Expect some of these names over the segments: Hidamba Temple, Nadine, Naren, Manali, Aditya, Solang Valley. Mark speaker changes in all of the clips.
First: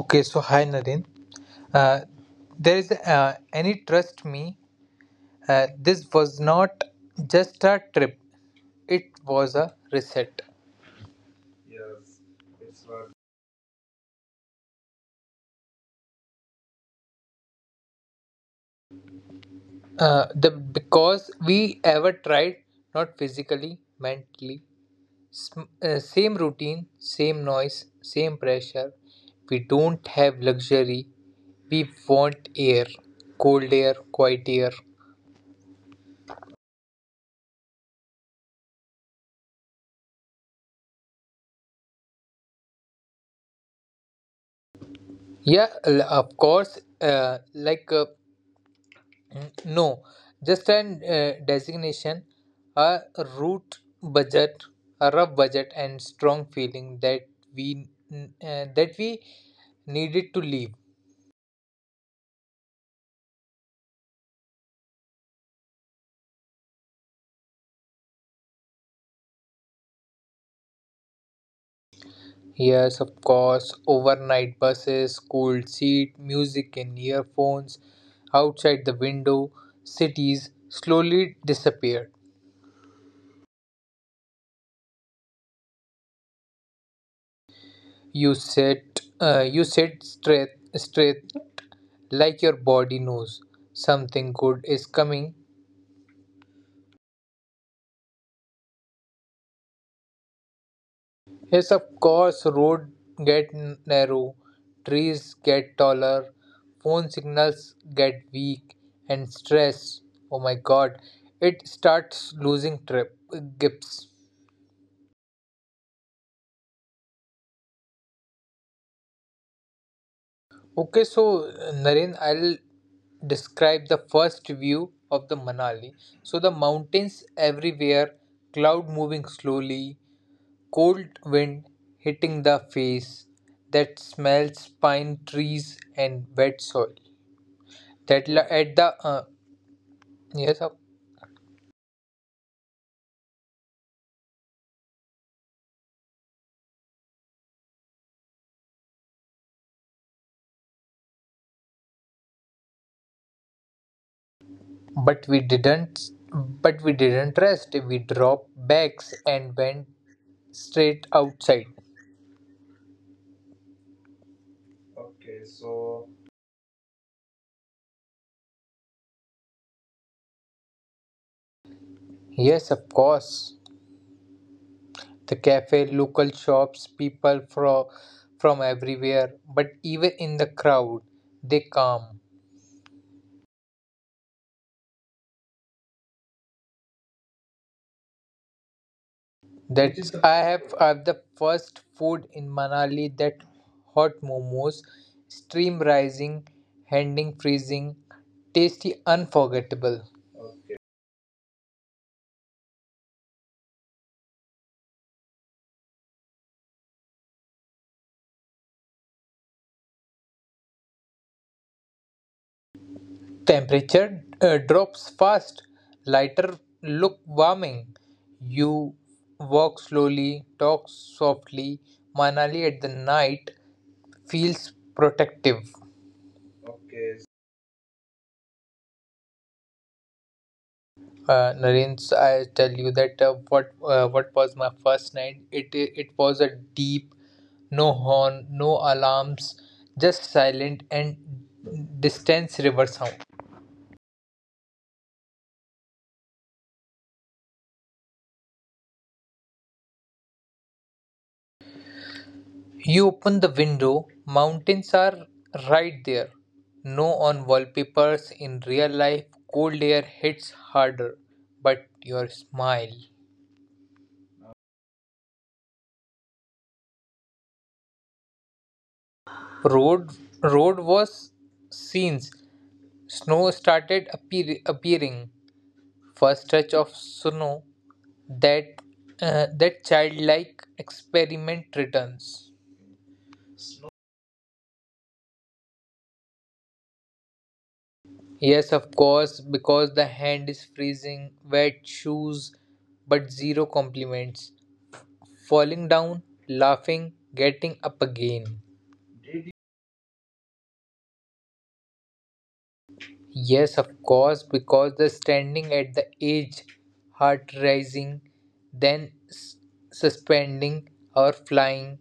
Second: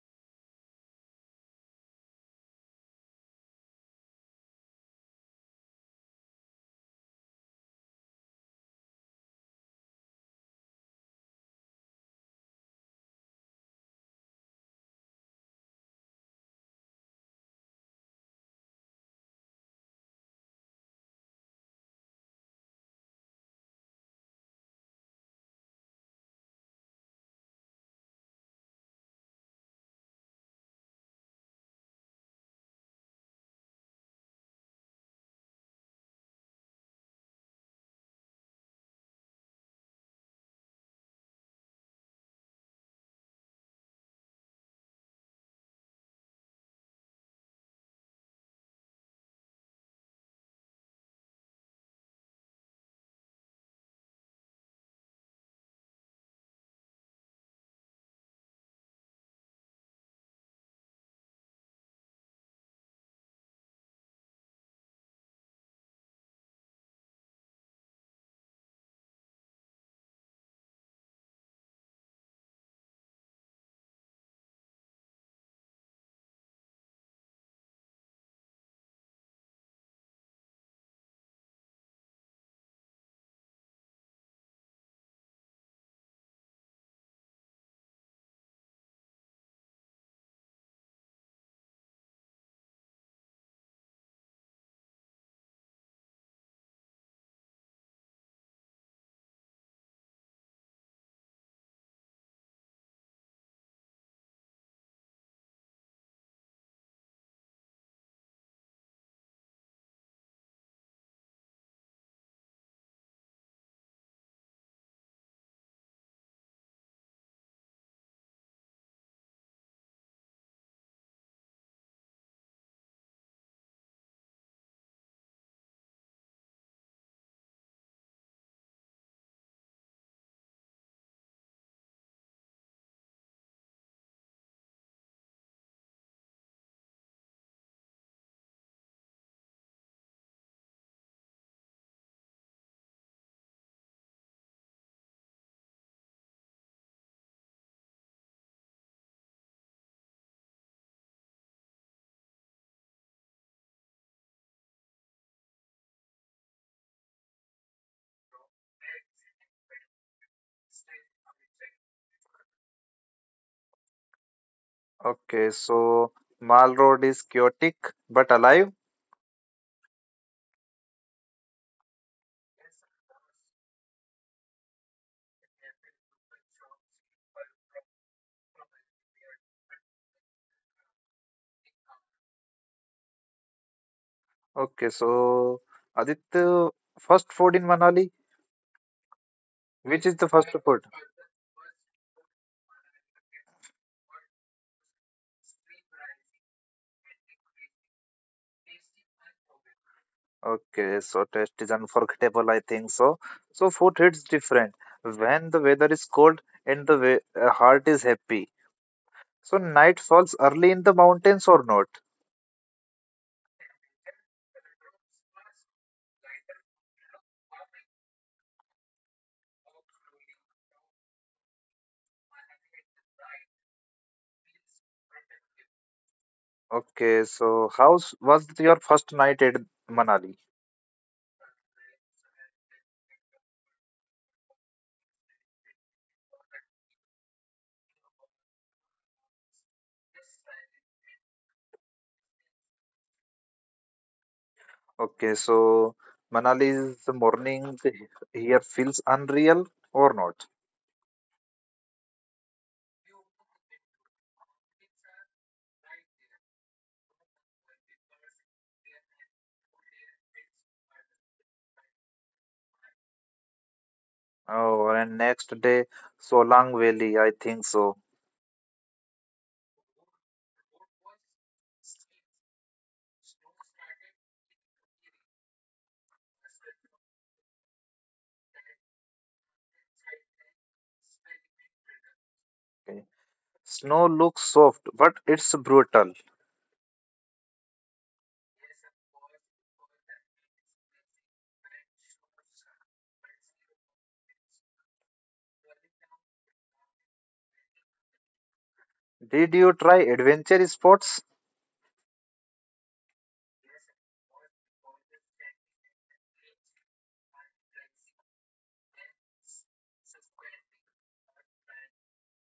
Speaker 1: Hi Nadine. Uh, there is any trust me. This was not just a trip; it was a reset. The because we ever tried, not physically, mentally. Same routine, same noise, same pressure. We don't have luxury. We want air, cold air, quiet air. Yeah, of course. Mm, No, just an designation, a root budget, a rough budget, and strong feeling that we that we needed to leave. Yes, of course. Overnight buses, cold seat, music in earphones, outside the window, cities slowly disappeared. You sit, you sit straight, straight, like your body knows something good is coming. Yes, of course. Road get narrow, trees get taller, phone signals get weak, and stress. Oh my god, it starts losing trip grips. Okay, so Naren, I'll describe the first view of the Manali. So the mountains everywhere, cloud moving slowly, cold wind hitting the face that smells pine trees and wet soil. That la- at the yes but we didn't but we didn't rest, we dropped bags and went straight outside.
Speaker 2: Okay,
Speaker 1: Okay,
Speaker 2: so
Speaker 1: so
Speaker 2: Mall Road is chaotic but alive.
Speaker 1: yes, of course, the cafe, local shops, people from everywhere, but even in the crowd they calm.
Speaker 2: Okay, so Aditya, first food in Manali, which is
Speaker 1: That
Speaker 2: the first
Speaker 1: I
Speaker 2: food?
Speaker 1: have I the first food in Manali, that hot momos, steam rising, handing freezing, tasty, unforgettable.
Speaker 2: Okay, so taste is unforgettable, I think so. So food hits different when the weather is cold and the way, heart is happy. So night falls early in the mountains or not?
Speaker 1: Temperature drops fast, lighter look warming. You walk slowly, talk softly. Manali at the night feels protective.
Speaker 2: Okay, so how was your first night at Manali?
Speaker 1: Naren, I tell you that what was my first night? It was a deep, no horn, no alarms, just silent and distant river sound.
Speaker 2: Okay, so Manali's morning here feels unreal or not?
Speaker 1: You open the window, mountains are right there. No on wallpapers in real life, cold air hits harder, but your smile.
Speaker 2: Oh, and next day, Solang Valley, I think so.
Speaker 1: Road road was scenes. Snow started appearing for a stretch of Sunu, that that childlike
Speaker 2: Okay.
Speaker 1: experiment returns.
Speaker 2: Snow looks soft, but it's brutal.
Speaker 1: Yes, of course, because the hand is freezing, wet shoes, but zero compliments. Falling down, laughing, getting up again.
Speaker 2: Did you try adventure sports?
Speaker 1: Yes, of course, because the standing at the edge, heart rising, then suspending or flying,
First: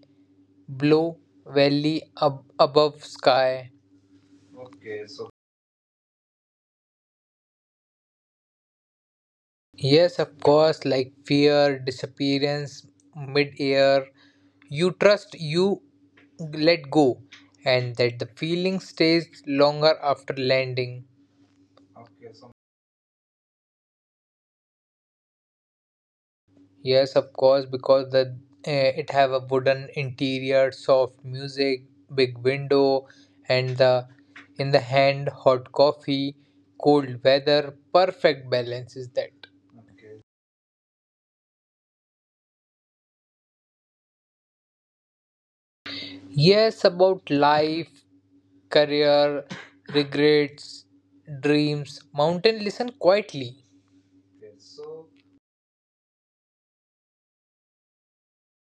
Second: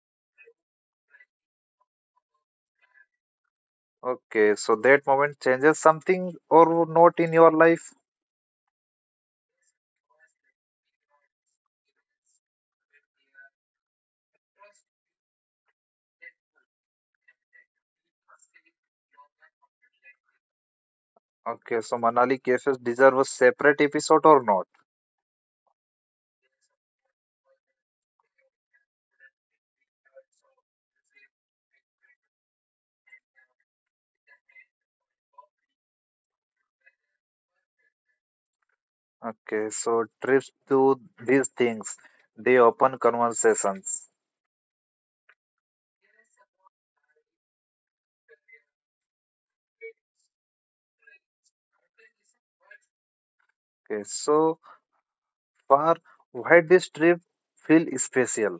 Speaker 1: blue valley above sky.
Speaker 2: Okay, so that
Speaker 1: Okay, so
Speaker 2: moment changes something or not in your life?
Speaker 1: Yes, of course, like fear, disappearance, mid air. You trust, you let go, and that the feeling stays longer after landing.
Speaker 2: Okay, so
Speaker 1: okay,
Speaker 2: Manali
Speaker 1: so
Speaker 2: cases deserve a separate episode or not?
Speaker 1: Yes, of course, because the it have a wooden interior, soft music, big window, and the in the hand hot coffee, cold weather, perfect balance is that.
Speaker 2: Okay, so trips to these things, they open conversations.
Speaker 1: Yes, about life, career, regrets, dreams. Mountain listen quietly.
Speaker 2: Okay, so far, why this trip feel special.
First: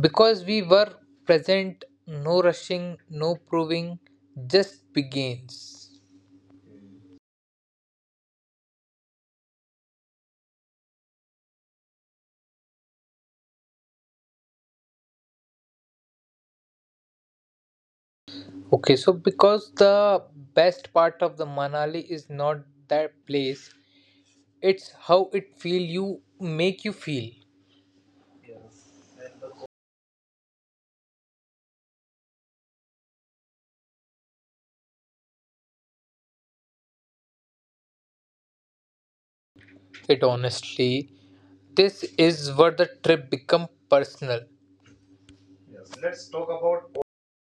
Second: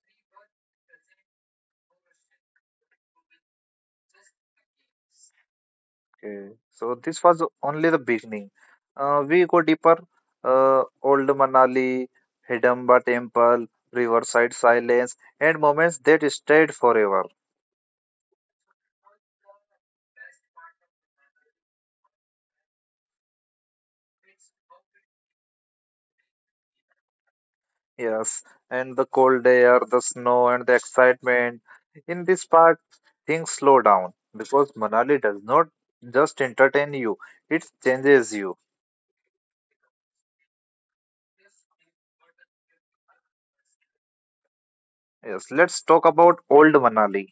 Speaker 1: Because we were present, no rushing, no proving, just begins.
Speaker 2: Okay. So this was only the beginning. We go deeper. Old Manali, Hidamba Temple, Riverside Silence, and moments that stayed forever.
Speaker 1: Okay, so because the best part of the Manali is not that place, it's how it feel you make you feel
Speaker 2: Yes, and the cold air, the snow, and the excitement. In this part, things slow down because Manali does not just entertain you, it changes you.
Speaker 1: it honestly. This is where the trip become personal.
Speaker 2: Yes, let's talk about old Manali.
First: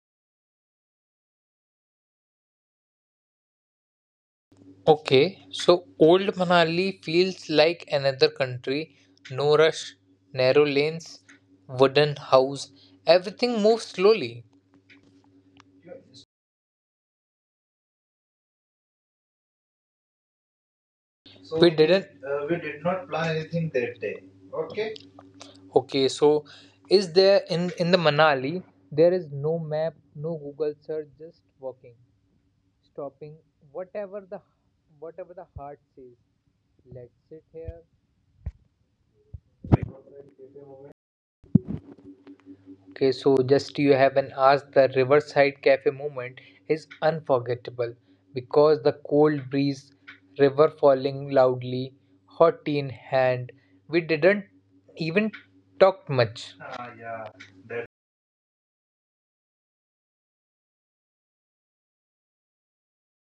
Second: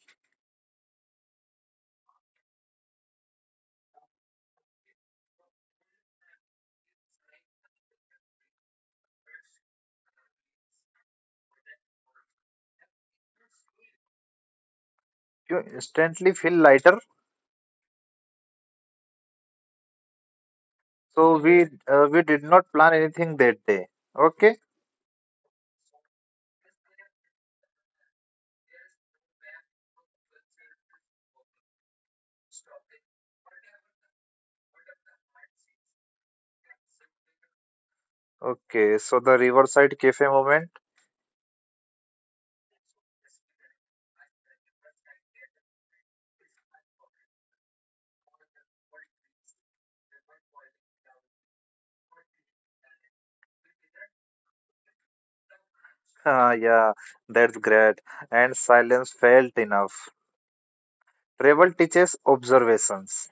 Speaker 1: Okay, so Old Manali feels like another country. No rush, narrow lanes, wooden house. Everything moves slowly.
Speaker 2: You instantly feel lighter. So we uh, we did
Speaker 1: We
Speaker 2: not
Speaker 1: did
Speaker 2: plan
Speaker 1: not plan
Speaker 2: anything that
Speaker 1: anything
Speaker 2: day.
Speaker 1: that day.
Speaker 2: Okay.
Speaker 1: Okay. Okay, so is there in the Manali? There is no map, no Google search, just walking, stopping, whatever the whatever the heart says. Let's sit here.
Speaker 2: Okay, so the Riverside Cafe moment.
Speaker 1: Okay, so just you haven't asked, the Riverside Cafe moment is unforgettable because the cold breeze, river falling loudly, hot tea in hand. We didn't even talk much.
Speaker 2: Ah, yeah, that's great. And silence felt enough. Travel teaches observations.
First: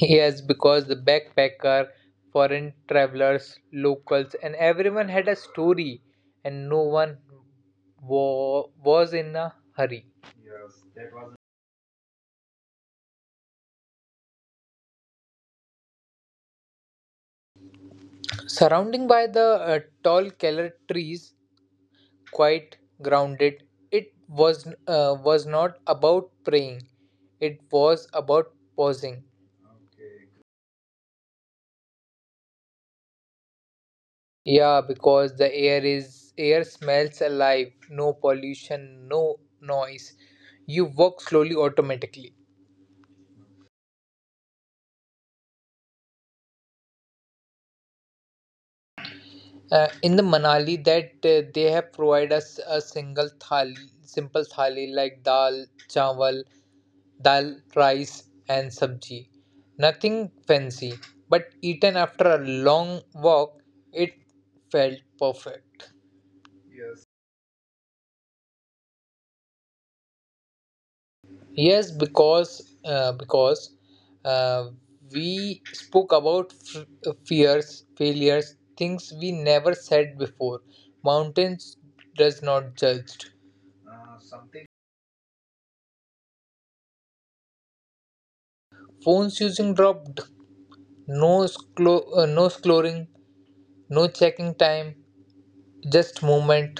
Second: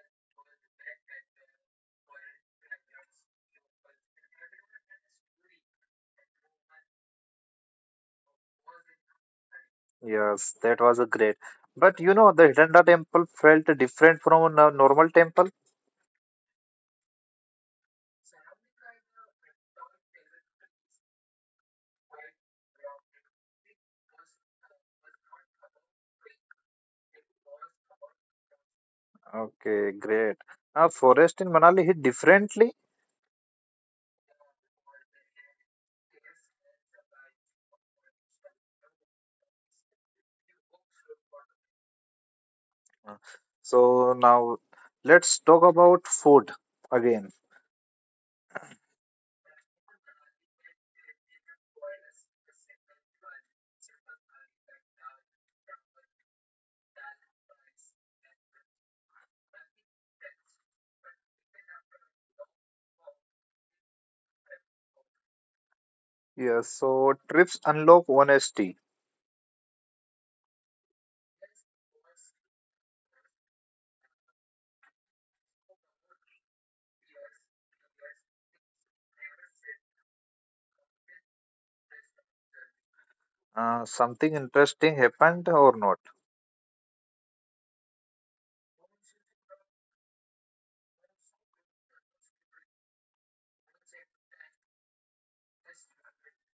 Speaker 1: Yes, because the backpacker, foreign travelers, locals, and everyone had a story, and no one was in a hurry.
Speaker 2: Yes, that was a great. But the Hidanda temple felt different from a normal temple.
Speaker 1: Surrounding by the tall keller trees, quite grounded. It was not about praying. It was about pausing.
Speaker 2: Okay, great. Now, forest in Manali hit differently.
Speaker 1: Yeah, because the air is air smells alive. No pollution, no noise. You walk slowly automatically.
Speaker 2: Uh, So now let's talk about food again.
Speaker 1: In the Manali, that they have provided us a single thali, simple thali like dal, chawal, dal, rice, and sabji. Nothing fancy, but eaten after a long walk, it felt perfect.
Speaker 2: Yeah,
Speaker 1: Yes,
Speaker 2: so trips unlock honesty.
Speaker 1: yes, because uh, we spoke about fears, failures, things we never said before. Mountains does not judge.
Speaker 2: Uh, something
Speaker 1: Something.
Speaker 2: interesting happened or not?
Speaker 1: Phones using dropped. No scoring, no checking time, just movement.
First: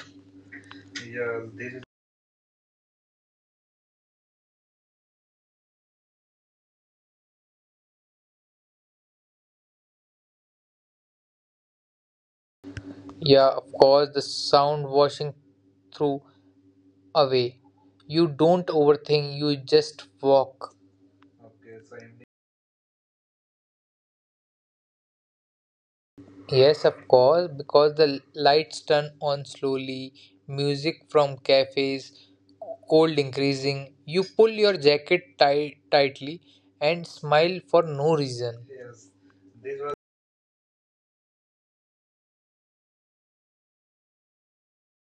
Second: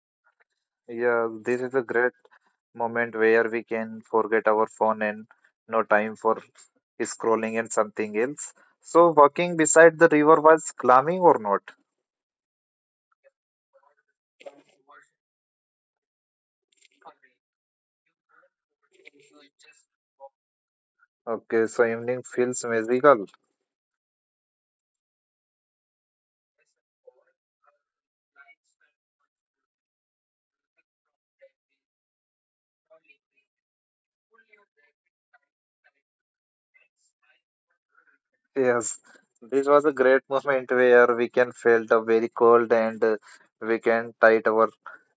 Speaker 2: Yeah,
Speaker 1: Yeah,
Speaker 2: this is
Speaker 1: this
Speaker 2: a
Speaker 1: is
Speaker 2: great moment where we can forget our phone and no time for scrolling and something else. So, walking beside the river was climbing or not?
Speaker 1: Yeah, of course, the sound washing through away. You don't overthink, you just walk.
Speaker 2: Okay,
Speaker 1: Okay.
Speaker 2: so
Speaker 1: So in
Speaker 2: evening feels magical.
Speaker 1: Yes, of course, because the lights turn on slowly, music from cafes, cold increasing. You pull your jacket tightly and smile for no reason.
Speaker 2: Yes,
Speaker 1: Yes.
Speaker 2: this was a great moment where we can felt a very cold and we can tight our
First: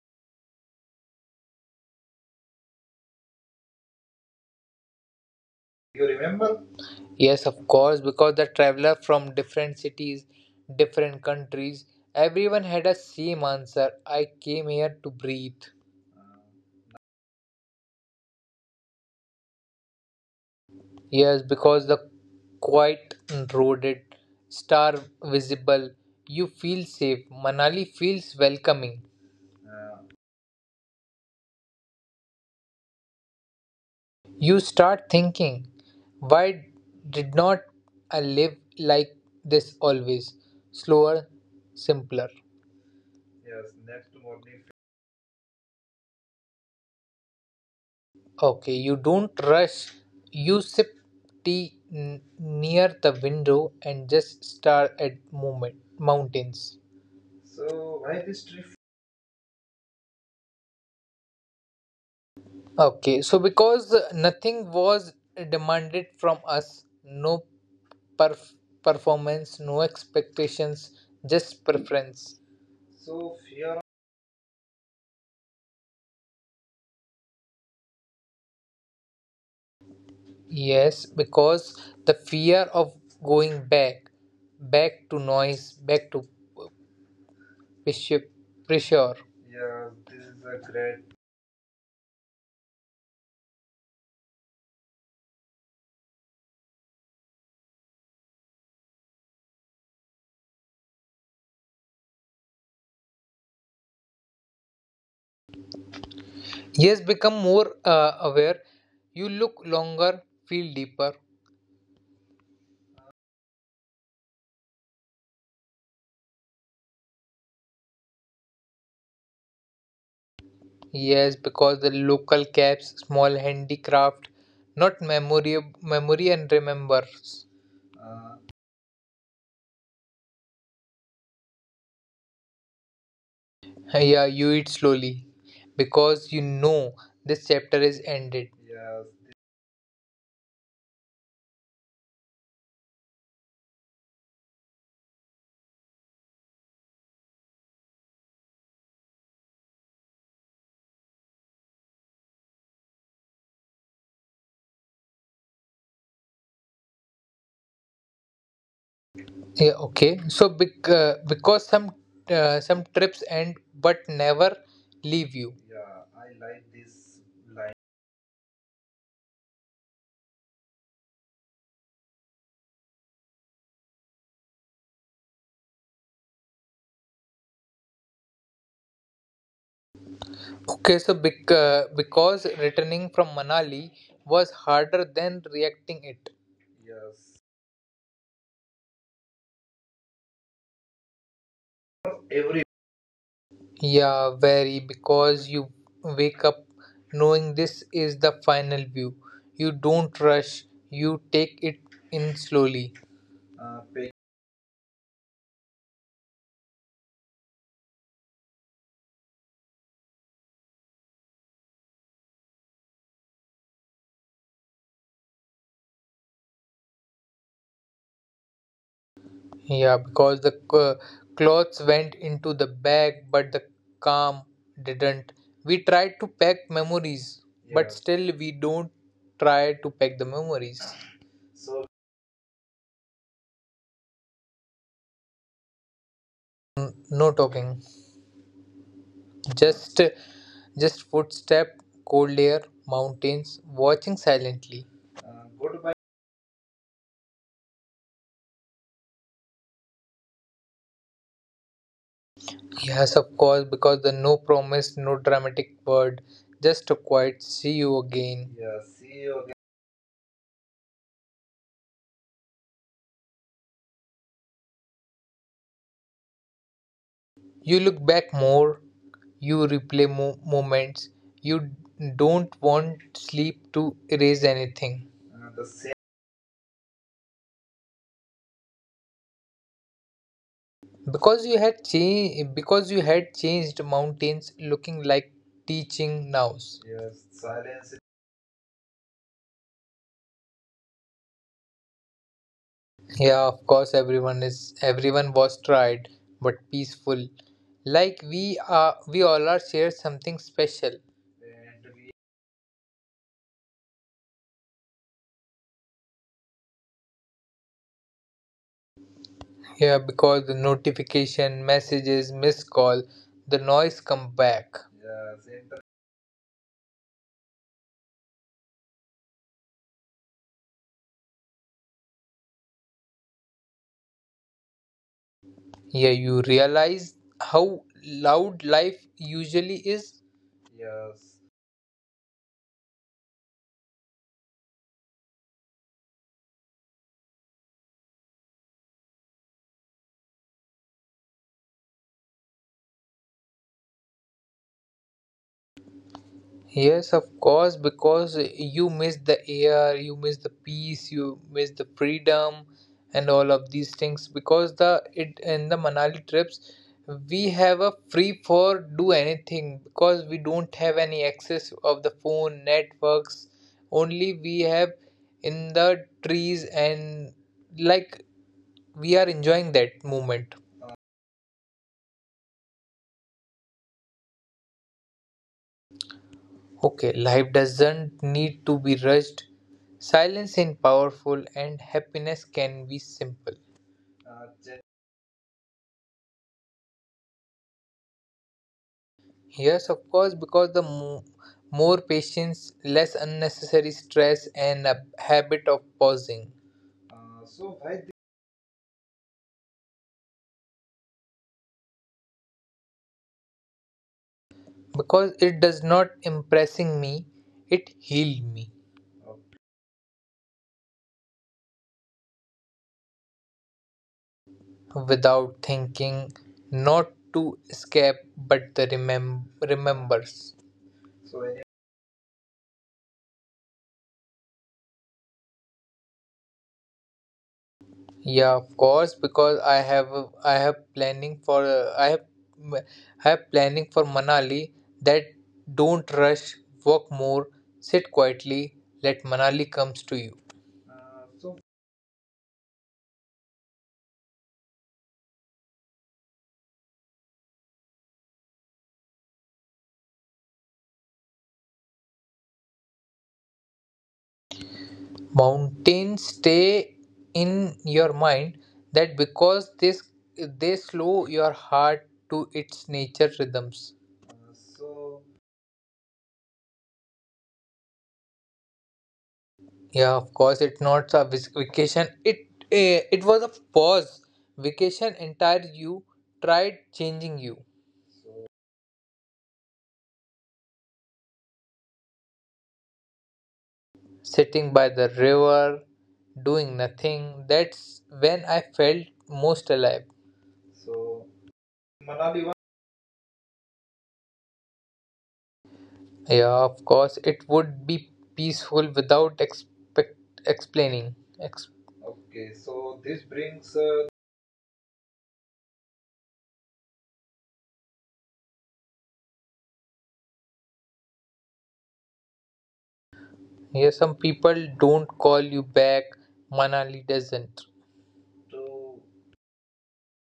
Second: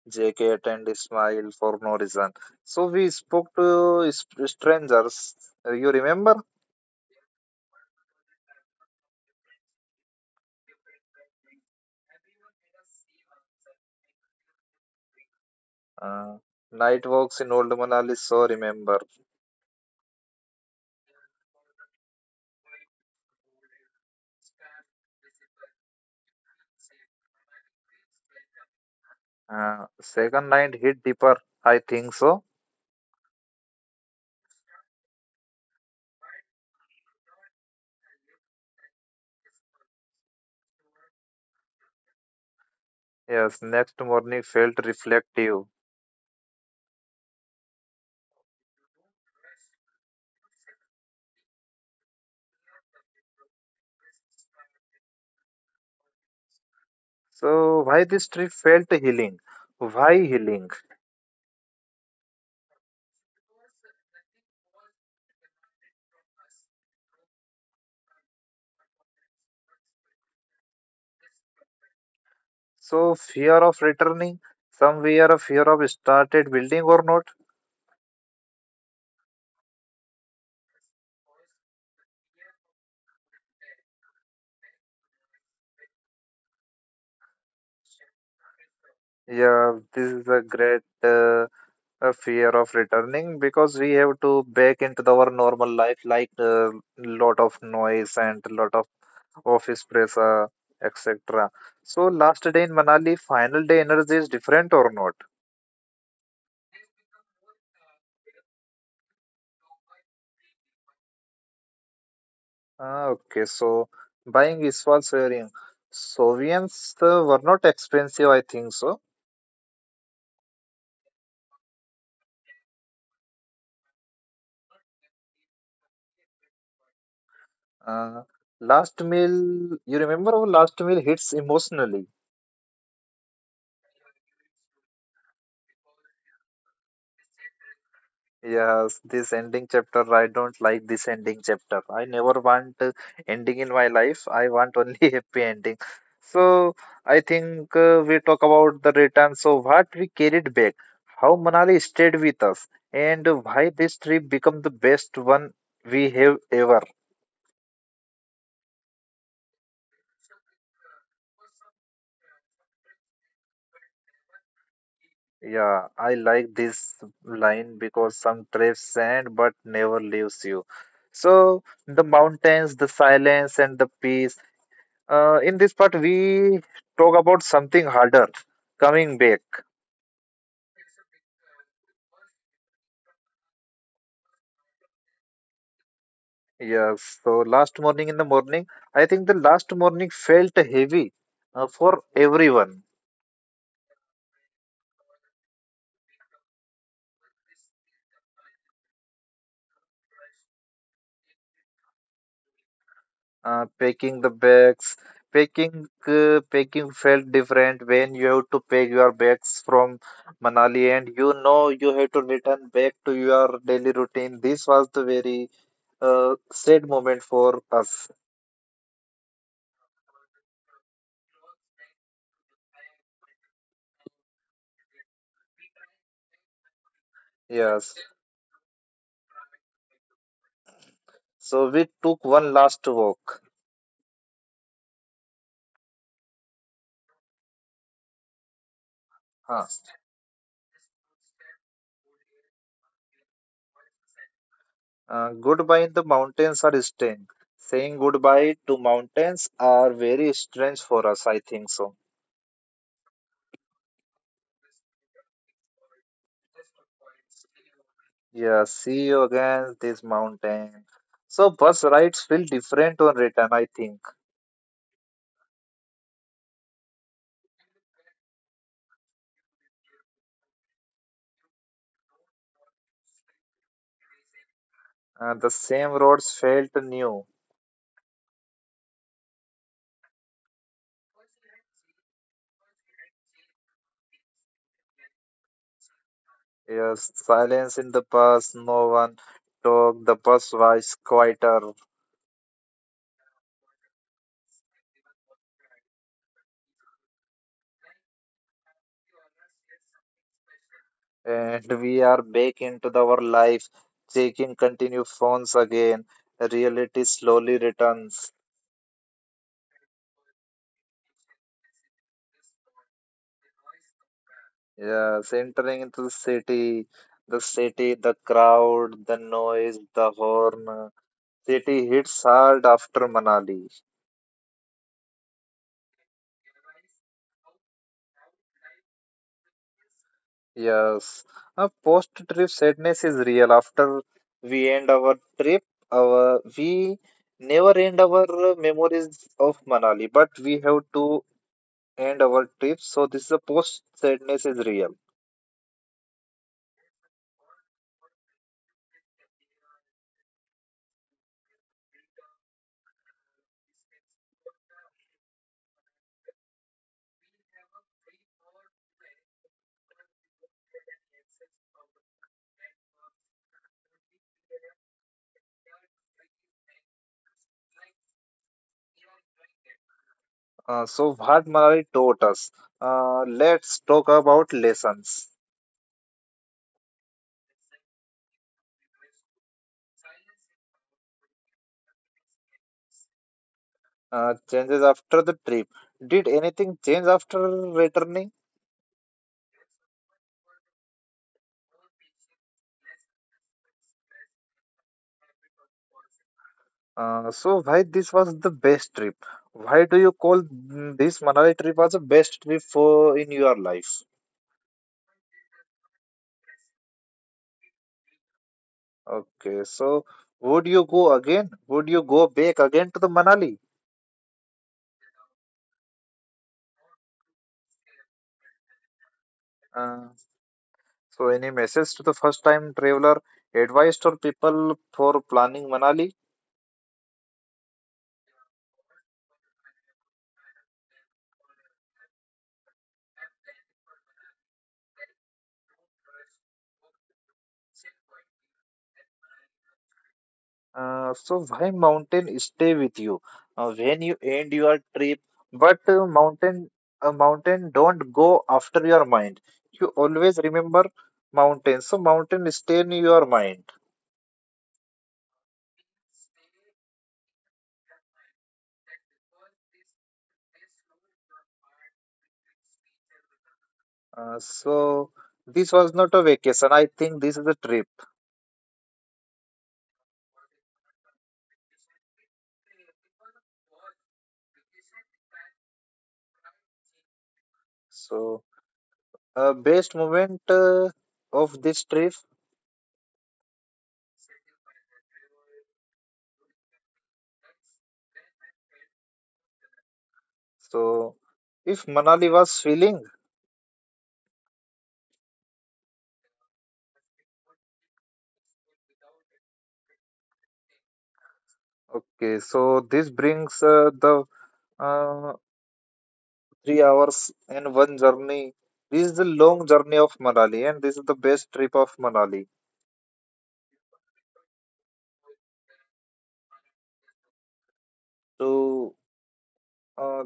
Speaker 2: jacket and smile for no reason. So we spoke to strangers. You
Speaker 1: You
Speaker 2: remember?
Speaker 1: remember? Yes, of course, because the traveler from different cities, different countries, everyone had a same answer. I came here to breathe.
Speaker 2: Uh, night walks in Old Manali, so remember.
Speaker 1: Yes, because the quiet roaded, star visible, you feel safe. Manali feels welcoming.
Speaker 2: Uh,
Speaker 1: Uh,
Speaker 2: second night hit deeper, I think so.
Speaker 1: You start thinking, why did not I live like this always? Slower, simpler. Yes.
Speaker 2: Yes,
Speaker 1: Next
Speaker 2: next morning
Speaker 1: morning,
Speaker 2: felt reflective.
Speaker 1: okay, you don't rush. You sip tea near the window and just stare at moment mountains.
Speaker 2: So
Speaker 1: So
Speaker 2: why this
Speaker 1: why this
Speaker 2: trip
Speaker 1: trip?
Speaker 2: felt healing? Why healing?
Speaker 1: Okay, so because nothing was demanded from us, no perf- performance, no expectations, just preference.
Speaker 2: So
Speaker 1: So
Speaker 2: fear
Speaker 1: fear.
Speaker 2: of returning somewhere, a fear of started building or not.
Speaker 1: Yes, because the fear of going back, back to noise, back to Bishop Pressure.
Speaker 2: Yeah,
Speaker 1: Yeah,
Speaker 2: this
Speaker 1: this
Speaker 2: is
Speaker 1: is
Speaker 2: a
Speaker 1: a
Speaker 2: great.
Speaker 1: great.
Speaker 2: A fear of returning because we have to back into our normal life, like lot of noise and lot of office pressure, etc. So last day in Manali, final day energy is different or not?
Speaker 1: Yes, become more aware. You look longer, feel deeper.
Speaker 2: Ah, okay, so buying is for sharing. Soviets were not expensive, I think so.
Speaker 1: Yes, because the local caps, small handicraft, not memory, memory and remembers.
Speaker 2: Uh,
Speaker 1: Uh,
Speaker 2: last meal, you remember our last meal hits emotionally.
Speaker 1: Yeah, you eat slowly because you know this chapter is ended.
Speaker 2: Yes, this ending chapter, I don't like this ending chapter. I never want ending in my life. I want only happy ending. So I think we talk about the return. So what we carried back, how Manali stayed with us, and why this trip become the best one we have ever.
Speaker 1: Yeah, okay. So because some trips end but never leave you.
Speaker 2: Yeah, I like this line because some craves sand but never leaves you. So the mountains, the silence, and the peace. In this part, we talk about something harder, coming back.
Speaker 1: Okay, so because returning from Manali was harder than reacting it.
Speaker 2: Yes. So last morning in the morning, I think the last morning felt heavy for everyone.
Speaker 1: Yeah, very, because you wake up knowing this is the final view. You don't rush, you take it in slowly.
Speaker 2: Packing the bags packing packing felt different when you have to pack your bags from manali, and you know you have to return back to your daily routine. This was the very uh, sad moment for us.
Speaker 1: Yeah, because the clothes went into the bag, but the calm didn't. We tried to pack memories, but
Speaker 2: Yes,
Speaker 1: yeah, still, we don't try to pack the memories.
Speaker 2: so we took one last walk
Speaker 1: No talking.
Speaker 2: huh.
Speaker 1: Just, just footstep, cold air, mountains, watching silently.
Speaker 2: Goodbye in the mountains are strange, saying goodbye to mountains are very strange for us, I think so.
Speaker 1: Yes, of course, because the no promise, no dramatic word, just a quiet see you again.
Speaker 2: Yeah, see you again, this mountain. So bus rides feel different on return, I think.
Speaker 1: You look back more, you replay moments, you don't want sleep to erase anything.
Speaker 2: The same roads felt new.
Speaker 1: Because you had changed mountains looking like teaching nows.
Speaker 2: Yes, silence in the bus, no one talked. The bus was quieter,
Speaker 1: Yeah, of course, everyone was tried, but peaceful. Like we all are shared something special.
Speaker 2: and we are back into our life, checking continue phones again. Reality slowly returns.
Speaker 1: Yeah, because the notification, messages, missed call, the noise come back.
Speaker 2: Yes, entering into the city, the crowd, the noise, the horn. City hits hard after Manali.
Speaker 1: Yeah, you realize how loud life usually is.
Speaker 2: Yes, a post-trip sadness is real. After we end our trip, our we never end our memories of Manali, but we have to end our trip. So this is a post sadness is real.
Speaker 1: Yes, of course, because you miss the air, you miss the peace, you miss the freedom, and all of these things. Because the it in the Manali trips, we have a free for do anything because we don't have any access of the phone networks. Only we have in the trees and like we are enjoying that moment.
Speaker 2: So what Manali taught us. Let's talk about lessons.
Speaker 1: Okay, life doesn't need to be rushed. Silence is powerful and happiness can be simple.
Speaker 2: Changes after the trip. Did anything change after returning?
Speaker 1: Yes, of course, because the more patience, less unnecessary stress, and a habit of pausing.
Speaker 2: So why this was the best trip? Why do you call this Manali trip as the best trip for in your life?
Speaker 1: Because it does not impressing me, it healed me.
Speaker 2: Okay, so would you go again? Would you go back again to the Manali?
Speaker 1: Without thinking, not to escape, but the
Speaker 2: Uh,
Speaker 1: remembers.
Speaker 2: so any message to the first time traveler, advice for people for planning Manali?
Speaker 1: Yeah, of course, because I have planning for I have planning for Manali that don't rush, walk more, sit quietly, let Manali comes to you.
Speaker 2: So why mountain stay with you when you end your trip, but mountain don't go after your mind. You always remember mountain, so mountain stay in your mind.
Speaker 1: Mountains stay in your mind that because this they slow your heart to its nature rhythms.
Speaker 2: So this was not a vacation. I think this is a trip.
Speaker 1: Yeah, of course, it's not a vacation. It was a pause. Vacation entire you tried changing you.
Speaker 2: So best moment of this trip.
Speaker 1: Sitting by the river, doing nothing, that's when I felt most alive.
Speaker 2: So if Manali was feeling.
Speaker 1: Yeah, of course, it would be peaceful without expect explaining. Ex-
Speaker 2: Okay, so this brings the uh, 3 hours in one journey. This is the long journey of Manali, and this is the best trip of Manali.
Speaker 1: yeah, some people don't call you back. Manali doesn't.
Speaker 2: So, uh,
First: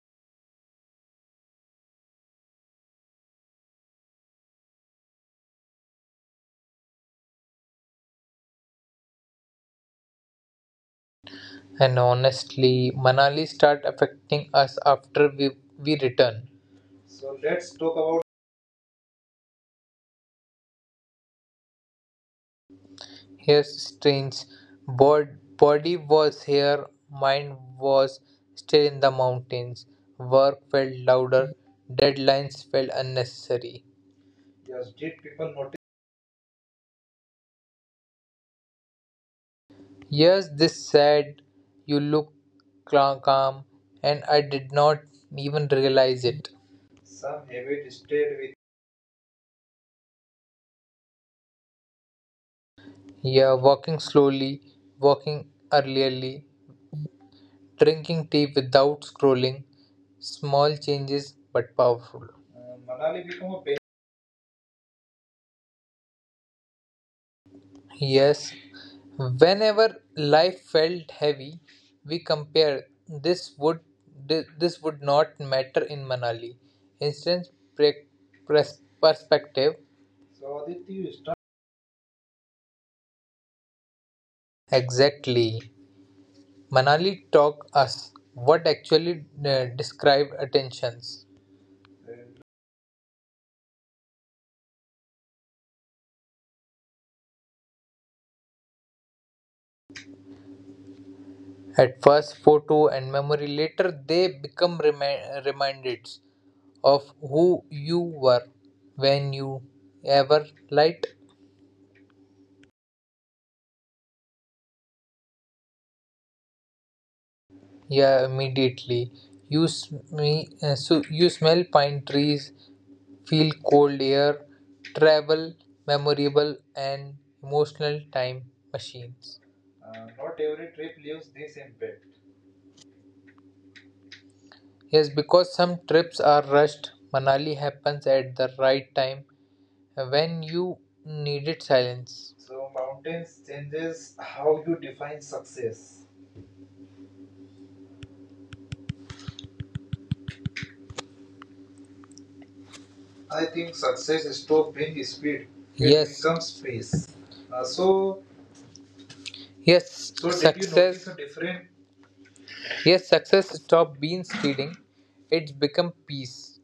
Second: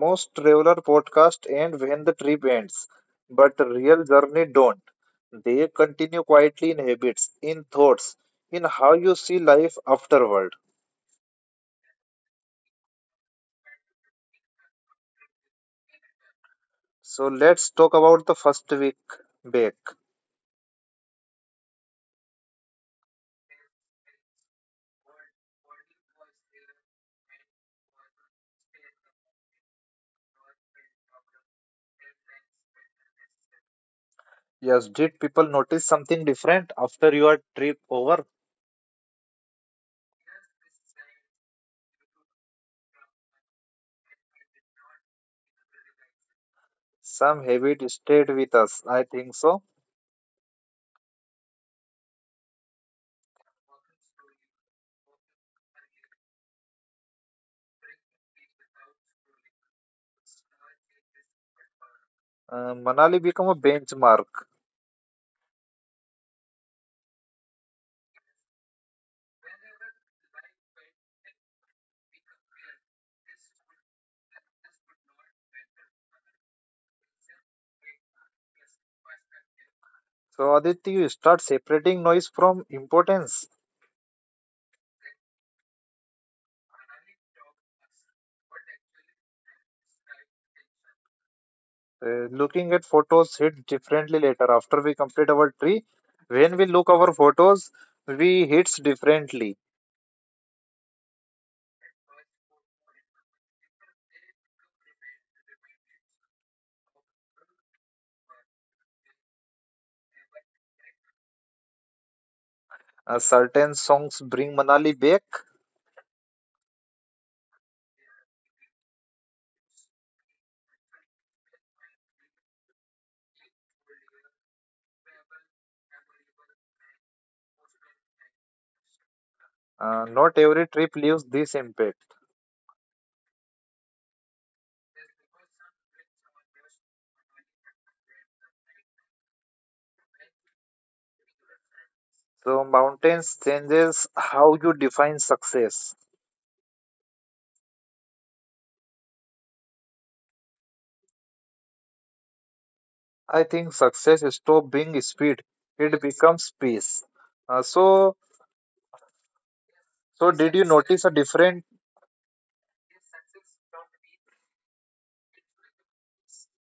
Speaker 2: most traveler podcast end when the trip ends, but real journey don't. They continue quietly in habits, in thoughts, in how you see life afterward.
Speaker 1: And honestly, Manali start affecting us after we return.
Speaker 2: So let's talk about the first week back.
Speaker 1: Here's strange: body was here, mind was still in the mountains. Work felt louder, deadlines felt unnecessary.
Speaker 2: Yes, did people notice something different after your trip over?
Speaker 1: Yes, this said, you look calm, and I did not even realize it.
Speaker 2: Some habit
Speaker 1: David
Speaker 2: stayed
Speaker 1: stayed
Speaker 2: with
Speaker 1: with.
Speaker 2: us. I think so.
Speaker 1: Yeah, walking slowly, walking earlierly, drinking tea without scrolling. Small changes but powerful.
Speaker 2: Manali become a benchmark.
Speaker 1: Yes, whenever life felt heavy, we compared, this would this would not matter in Manali. Instant pre- perspective.
Speaker 2: So Aditya, you start separating noise from importance.
Speaker 1: Exactly. Manali taught us what actually described attentions.
Speaker 2: Looking at photos hit differently later. After we complete our tree, when we look our photos, we hits differently.
Speaker 1: At first, photo and memory. Later, they become reminders of who you were when you ever light.
Speaker 2: Certain songs bring Manali back.
Speaker 1: Yeah, immediately. You, you smell pine trees, feel cold air, travel, memorable and emotional time machines.
Speaker 2: Not every trip leaves this impact.
Speaker 1: Yes, because some trips are rushed, Manali happens at the right time when you needed silence.
Speaker 2: So mountains changes how you define success. I
Speaker 1: I
Speaker 2: think
Speaker 1: think success
Speaker 2: success stop
Speaker 1: stop
Speaker 2: being
Speaker 1: being
Speaker 2: speed.
Speaker 1: speed. It
Speaker 2: It
Speaker 1: Yes,
Speaker 2: becomes
Speaker 1: becomes
Speaker 2: peace.
Speaker 1: pace.
Speaker 2: Uh,
Speaker 1: Uh,
Speaker 2: so,
Speaker 1: so yes, so
Speaker 2: so did
Speaker 1: did you
Speaker 2: you notice
Speaker 1: success?
Speaker 2: a different?
Speaker 1: Yes, success stopped being stealing. It's become peace.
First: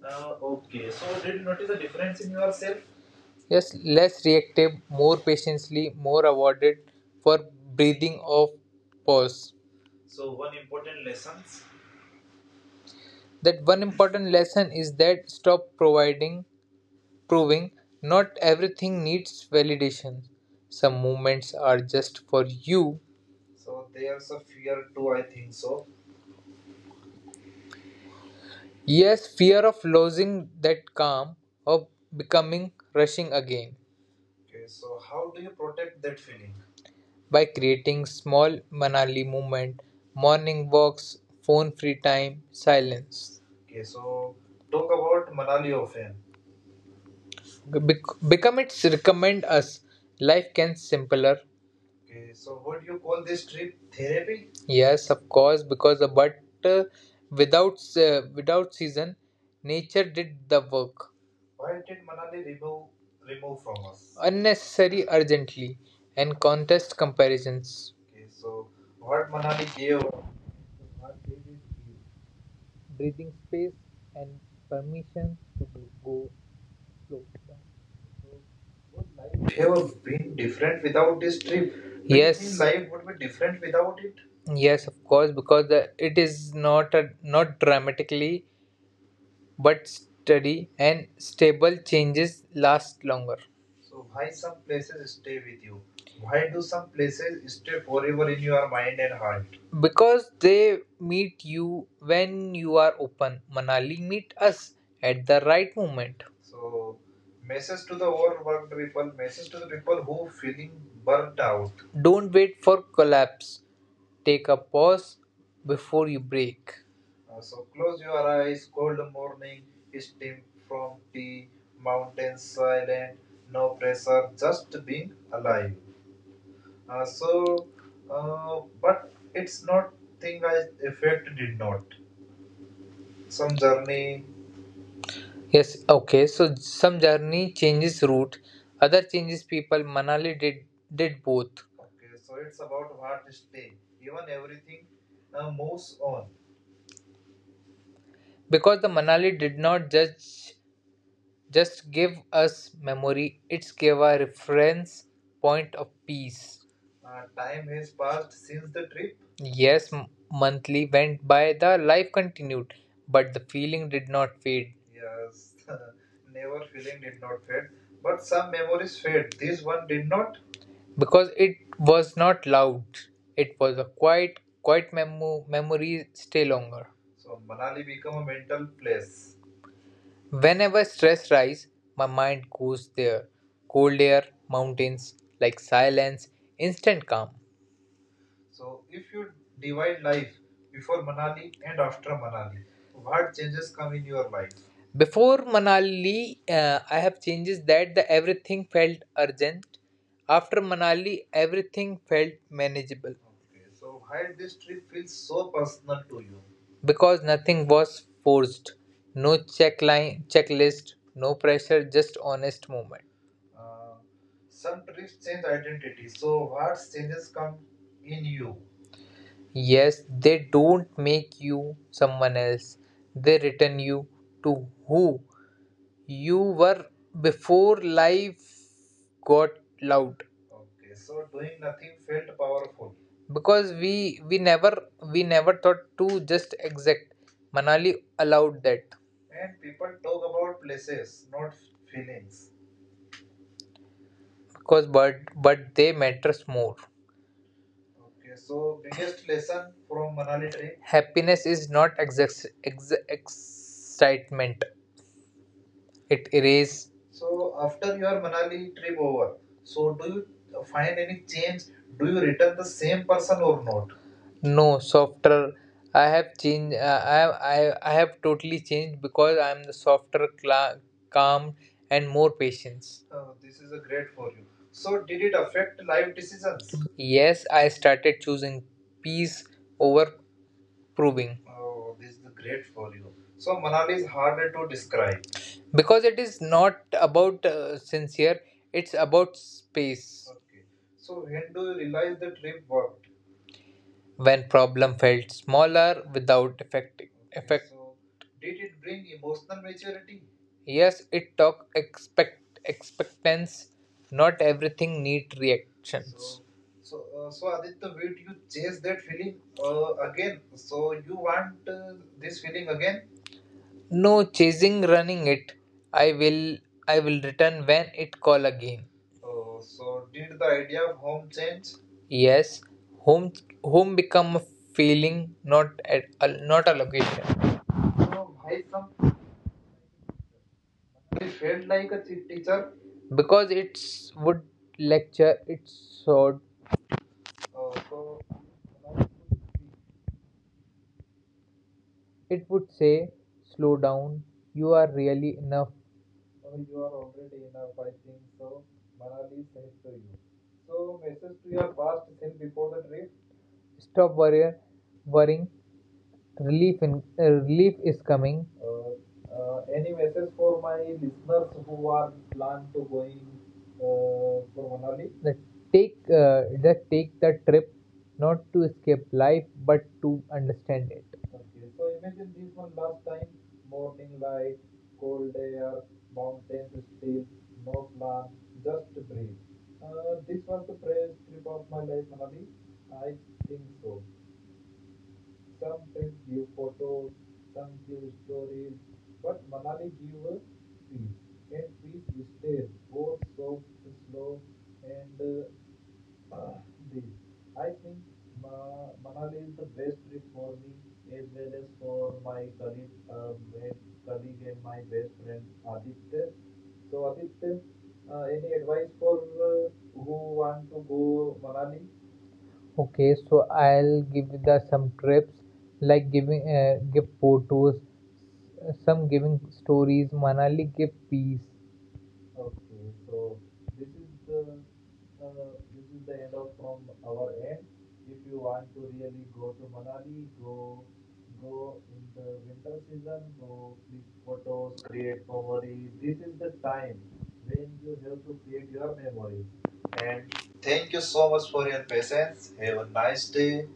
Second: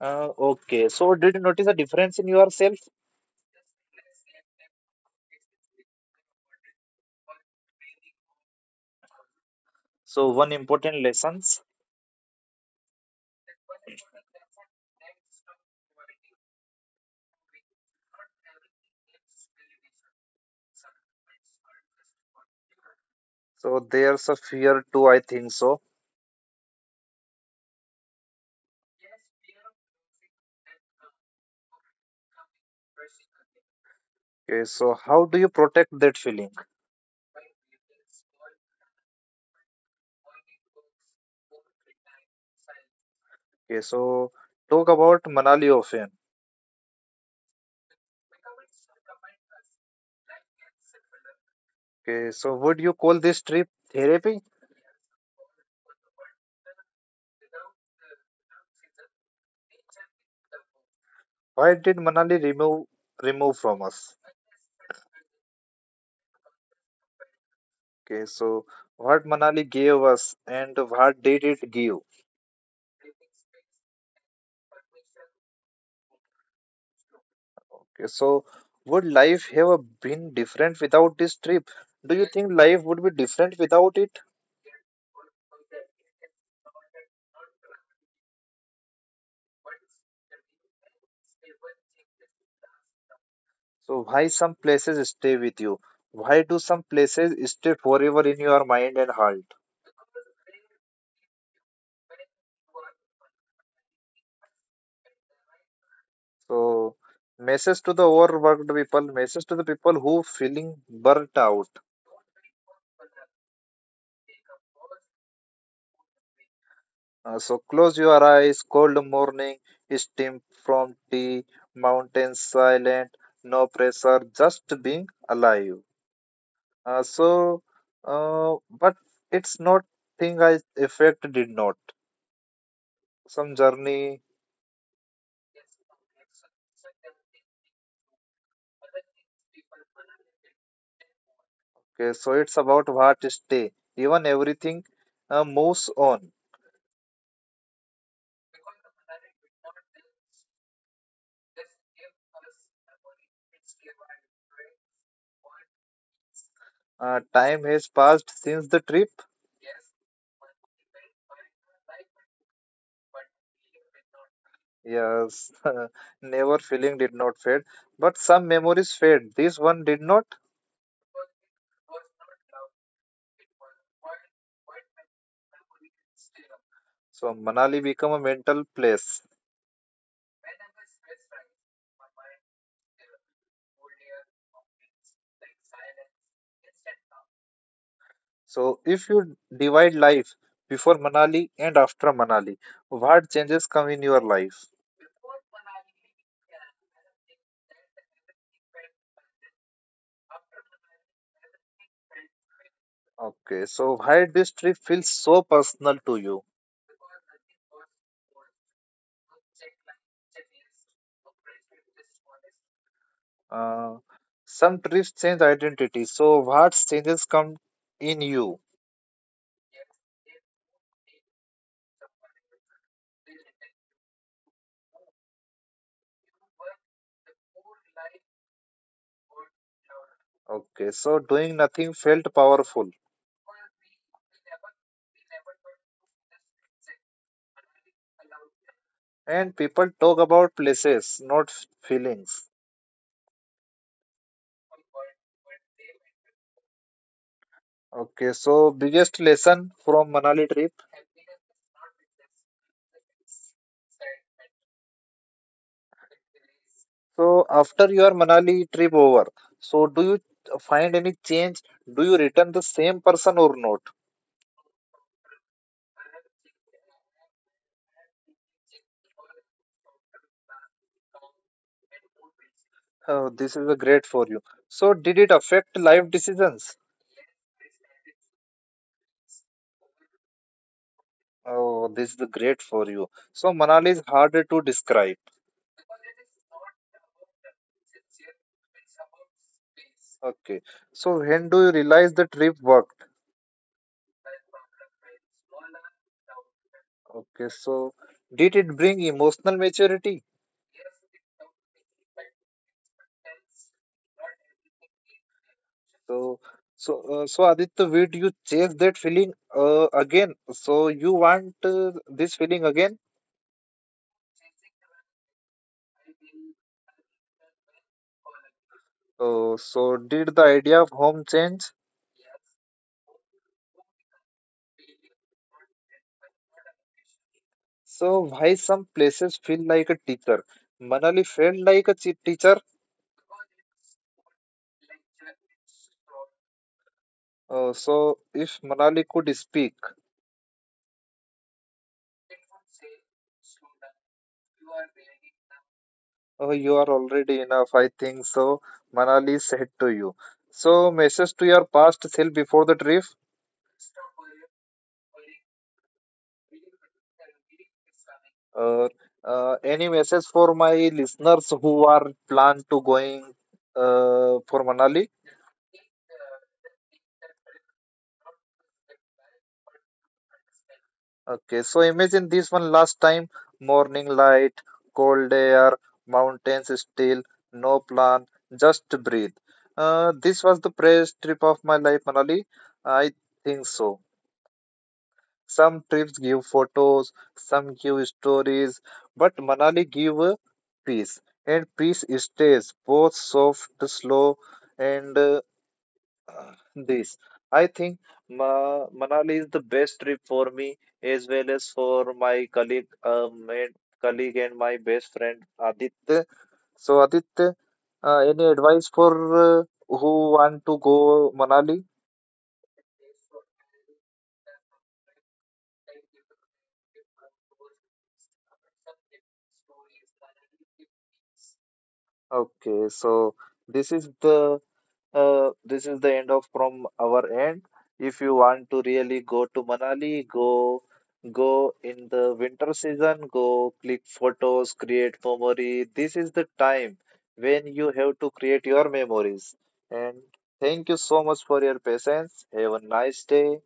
Speaker 2: Uh,
Speaker 1: Okay.
Speaker 2: okay. So did you notice
Speaker 1: Notice
Speaker 2: a
Speaker 1: the
Speaker 2: difference
Speaker 1: difference
Speaker 2: in
Speaker 1: in
Speaker 2: yourself?
Speaker 1: yourself. Yes, less reactive, more patiently, more awarded for breathing of pause.
Speaker 2: So
Speaker 1: So
Speaker 2: one
Speaker 1: one
Speaker 2: important
Speaker 1: important lessons.
Speaker 2: lessons.
Speaker 1: That one important lesson is that stop proving, not everything needs validation. Some moments are just for you.
Speaker 2: So there's a fear
Speaker 1: Two,
Speaker 2: too.
Speaker 1: I
Speaker 2: I
Speaker 1: think
Speaker 2: think so.
Speaker 1: so. Yes, fear of losing that calm or becoming rushing again.
Speaker 2: Okay. So how do you protect that feeling?
Speaker 1: By creating small Manali movement, morning walks, phone free time, silence.
Speaker 2: Okay. So
Speaker 1: So talk
Speaker 2: talk about
Speaker 1: about Manali
Speaker 2: Manali often.
Speaker 1: often. Become its recommend us. Life can simpler.
Speaker 2: Okay. So would you call this trip therapy?
Speaker 1: Therapy? Yes, of course, because the but without season, nature did the work.
Speaker 2: Why did Manali remove from us?
Speaker 1: Unnecessary urgently, and contest comparisons.
Speaker 2: Okay. So what
Speaker 1: What
Speaker 2: Manali
Speaker 1: Manali gave?
Speaker 2: gave us and what did it give?
Speaker 1: Breathing space and permission to go slow.
Speaker 2: Okay, so would life
Speaker 1: Would
Speaker 2: have
Speaker 1: have been
Speaker 2: been different
Speaker 1: different
Speaker 2: without
Speaker 1: without
Speaker 2: this
Speaker 1: this trip.
Speaker 2: trip? Do
Speaker 1: Do
Speaker 2: you
Speaker 1: yes,
Speaker 2: think life
Speaker 1: life
Speaker 2: would be
Speaker 1: would
Speaker 2: different
Speaker 1: different
Speaker 2: without
Speaker 1: without.
Speaker 2: it?
Speaker 1: Yes, of course, because the, it is not a, not dramatically but steady and stable changes last longer.
Speaker 2: So why some places stay with you? Why
Speaker 1: Why do
Speaker 2: do some places
Speaker 1: places
Speaker 2: stay forever
Speaker 1: forever
Speaker 2: in
Speaker 1: in
Speaker 2: your
Speaker 1: your
Speaker 2: mind
Speaker 1: mind
Speaker 2: and
Speaker 1: and heart?
Speaker 2: heart?
Speaker 1: Because they meet you when you are open. Manali meet us at the right moment.
Speaker 2: So message to
Speaker 1: To
Speaker 2: the
Speaker 1: the
Speaker 2: overworked
Speaker 1: overworked
Speaker 2: people,
Speaker 1: people,
Speaker 2: message to the people
Speaker 1: people
Speaker 2: who
Speaker 1: who feeling
Speaker 2: feeling
Speaker 1: burnt
Speaker 2: burnt out.
Speaker 1: out. Don't wait for collapse. Take a pause before you break.
Speaker 2: So close your
Speaker 1: Your
Speaker 2: eyes,
Speaker 1: eyes,
Speaker 2: cold morning, steam from tea, mountains
Speaker 1: mountains
Speaker 2: silent,
Speaker 1: silent,
Speaker 2: no
Speaker 1: no
Speaker 2: pressure,
Speaker 1: pressure,
Speaker 2: just
Speaker 1: just
Speaker 2: being
Speaker 1: being alive.
Speaker 2: alive.
Speaker 1: Uh,
Speaker 2: Uh, so,
Speaker 1: so,
Speaker 2: uh, but
Speaker 1: but
Speaker 2: it's
Speaker 1: it's
Speaker 2: not
Speaker 1: not
Speaker 2: thing
Speaker 1: thing
Speaker 2: I
Speaker 1: I effect
Speaker 2: effect did
Speaker 1: did
Speaker 2: not.
Speaker 1: not. Some
Speaker 2: Some journey.
Speaker 1: journey. Yes, okay. So some journey changes route, other changes people. Manali did both
Speaker 2: Okay, so it's about what stay. Even everything moves on.
Speaker 1: because the Manali did not judge, just give us memory. It's gave a reference point of peace.
Speaker 2: Time has passed since the trip.
Speaker 1: Yes, monthly went by. The life continued, but the feeling did not fade.
Speaker 2: Yes, never feeling did not fade, but
Speaker 1: But
Speaker 2: some
Speaker 1: some
Speaker 2: memories
Speaker 1: memories,
Speaker 2: fade. This
Speaker 1: this
Speaker 2: one
Speaker 1: one
Speaker 2: did
Speaker 1: did
Speaker 2: not.
Speaker 1: not. Because it was not loud. It was a quiet, quiet memory stay longer.
Speaker 2: So Manali become
Speaker 1: Become
Speaker 2: a
Speaker 1: a
Speaker 2: mental
Speaker 1: mental
Speaker 2: place.
Speaker 1: place. Whenever stress rise, my mind goes there. Cold air, mountains, like silence, instant calm.
Speaker 2: So if you divide life
Speaker 1: Life,
Speaker 2: before Manali and after Manali, what
Speaker 1: what
Speaker 2: changes
Speaker 1: just
Speaker 2: come
Speaker 1: come
Speaker 2: in
Speaker 1: in
Speaker 2: your
Speaker 1: your.
Speaker 2: life?
Speaker 1: Before Manali, I have changes that the everything felt urgent. After Manali, everything felt manageable
Speaker 2: Okay, so why this trip feels so personal to you?
Speaker 1: because nothing was forced. No check line, checklist, no pressure, just honest moment.
Speaker 2: Uh, some trips change identity. So
Speaker 1: So,
Speaker 2: what changes come in
Speaker 1: in you.
Speaker 2: you?
Speaker 1: Yes, they don't make you someone else. They return you to who you were before life got loud.
Speaker 2: Okay, so doing nothing felt powerful.
Speaker 1: Because we never we never thought to just exact. Manali allowed that
Speaker 2: And people talk about places, not feelings.
Speaker 1: because but they matters more.
Speaker 2: Okay, so biggest lesson from Manali trip.
Speaker 1: Happiness is not exact excitement. It is
Speaker 2: So after your Manali trip over, so do you find
Speaker 1: find
Speaker 2: any
Speaker 1: any
Speaker 2: change?
Speaker 1: change. Do
Speaker 2: Do you
Speaker 1: you
Speaker 2: return
Speaker 1: return
Speaker 2: the
Speaker 1: the same
Speaker 2: same person
Speaker 1: person
Speaker 2: or
Speaker 1: or
Speaker 2: not?
Speaker 1: not? No, softer. I have changed. I have. I have totally changed because I am the softer, calm, and more patience.
Speaker 2: This is a great for you. So did
Speaker 1: Did
Speaker 2: it
Speaker 1: it
Speaker 2: affect life
Speaker 1: affect?
Speaker 2: decisions?
Speaker 1: Yes, I started choosing peace over proving
Speaker 2: Oh,
Speaker 1: oh.
Speaker 2: this is great for you. So
Speaker 1: So
Speaker 2: Manali
Speaker 1: Manali
Speaker 2: is
Speaker 1: is
Speaker 2: harder
Speaker 1: harder
Speaker 2: to
Speaker 1: to
Speaker 2: describe.
Speaker 1: describe because it is not about sincere. It's about space.
Speaker 2: Okay. So when do you realize the trip
Speaker 1: It worked
Speaker 2: worked?
Speaker 1: when problem felt smaller without affecting
Speaker 2: Okay.
Speaker 1: effect.
Speaker 2: So did it bring emotional maturity?
Speaker 1: Yes, it took expectance. Not everything need reactions.
Speaker 2: So so Aditya, did you chase that feeling
Speaker 1: Uh,
Speaker 2: again? So
Speaker 1: so
Speaker 2: you
Speaker 1: you want
Speaker 2: want this feeling
Speaker 1: reading
Speaker 2: again?
Speaker 1: again? No chasing running it. I will i will return when it call again.
Speaker 2: So
Speaker 1: Read
Speaker 2: did the idea
Speaker 1: the
Speaker 2: of home change?
Speaker 1: ideas. Yes, home home become a feeling, not at, not a location.
Speaker 2: So why some places feel like a teacher? Manali
Speaker 1: It
Speaker 2: felt
Speaker 1: felt
Speaker 2: like a teacher.
Speaker 1: because it would lecture its sword.
Speaker 2: So if Manali could speak.
Speaker 1: It would say slow down, you are really enough.
Speaker 2: Oh, you are already enough. I think so. Manali said to you. So, message to your past self before the trip.
Speaker 1: Stop worrying, relief is coming.
Speaker 2: Or any
Speaker 1: Any
Speaker 2: message
Speaker 1: message for
Speaker 2: for
Speaker 1: my
Speaker 2: my
Speaker 1: listeners
Speaker 2: listeners who are plan to going
Speaker 1: uh, for
Speaker 2: for Manali?
Speaker 1: Manali? The take just take the trip, not to escape life but to understand it. Okay,
Speaker 2: Okay. So,
Speaker 1: so
Speaker 2: imagine
Speaker 1: imagine
Speaker 2: this one last time. Morning light, cold air, mountains still, no plan, just breathe. This was the best trip of my life, Manali.
Speaker 1: in
Speaker 2: I
Speaker 1: South,
Speaker 2: think
Speaker 1: uh,
Speaker 2: so. Some trips give photos, some give stories, but Manali give peace. And peace stays both soft, slow, and this.
Speaker 1: I
Speaker 2: I
Speaker 1: do
Speaker 2: think Manali is the
Speaker 1: the best
Speaker 2: best
Speaker 1: trip
Speaker 2: trip for
Speaker 1: for me
Speaker 2: me
Speaker 1: as
Speaker 2: as
Speaker 1: well
Speaker 2: well
Speaker 1: as
Speaker 2: as
Speaker 1: for
Speaker 2: for
Speaker 1: my
Speaker 2: my
Speaker 1: colleague,
Speaker 2: colleague,
Speaker 1: uh, my
Speaker 2: and
Speaker 1: colleague
Speaker 2: colleague
Speaker 1: and
Speaker 2: and
Speaker 1: my
Speaker 2: my
Speaker 1: best
Speaker 2: best
Speaker 1: friend
Speaker 2: friend
Speaker 1: Aditya.
Speaker 2: Aditya.
Speaker 1: So
Speaker 2: So
Speaker 1: Aditya,
Speaker 2: Aditya,
Speaker 1: any
Speaker 2: any
Speaker 1: advice
Speaker 2: advice
Speaker 1: for
Speaker 2: for
Speaker 1: who
Speaker 2: who
Speaker 1: want to
Speaker 2: want to
Speaker 1: go?
Speaker 2: go Manali?
Speaker 1: Okay, so I'll give the some trips, like giving give photos, some giving stories. Manali give peace. Okay,
Speaker 2: Okay,
Speaker 1: so
Speaker 2: so
Speaker 1: this
Speaker 2: this
Speaker 1: is
Speaker 2: is the end of from our end. If you want to really go to Manali, go in the winter season, go click photos,
Speaker 1: great.
Speaker 2: create memory. This is the time when you have to create your memories.
Speaker 1: And
Speaker 2: And
Speaker 1: thank you
Speaker 2: thank you
Speaker 1: so
Speaker 2: so
Speaker 1: much
Speaker 2: much
Speaker 1: for
Speaker 2: for
Speaker 1: your
Speaker 2: your
Speaker 1: patience.
Speaker 2: patience.
Speaker 1: Have
Speaker 2: Have
Speaker 1: a
Speaker 2: a
Speaker 1: nice
Speaker 2: nice
Speaker 1: day.
Speaker 2: day.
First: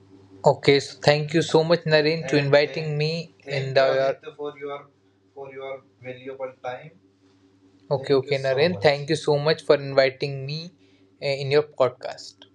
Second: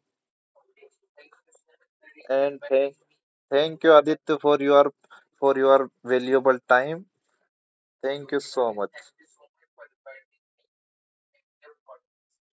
Speaker 1: Okay, so thank you so much, Naren, to. And thank,
Speaker 2: And
Speaker 1: inviting
Speaker 2: thank
Speaker 1: thank, me in thank
Speaker 2: thank
Speaker 1: the
Speaker 2: you
Speaker 1: you, your. Aditya,
Speaker 2: Aditya
Speaker 1: for
Speaker 2: for your
Speaker 1: your. Okay,
Speaker 2: valuable time.
Speaker 1: thank you
Speaker 2: Thank
Speaker 1: okay,
Speaker 2: you
Speaker 1: so
Speaker 2: so
Speaker 1: Naren, much.
Speaker 2: much.
Speaker 1: Thank you so much for inviting me in your podcast.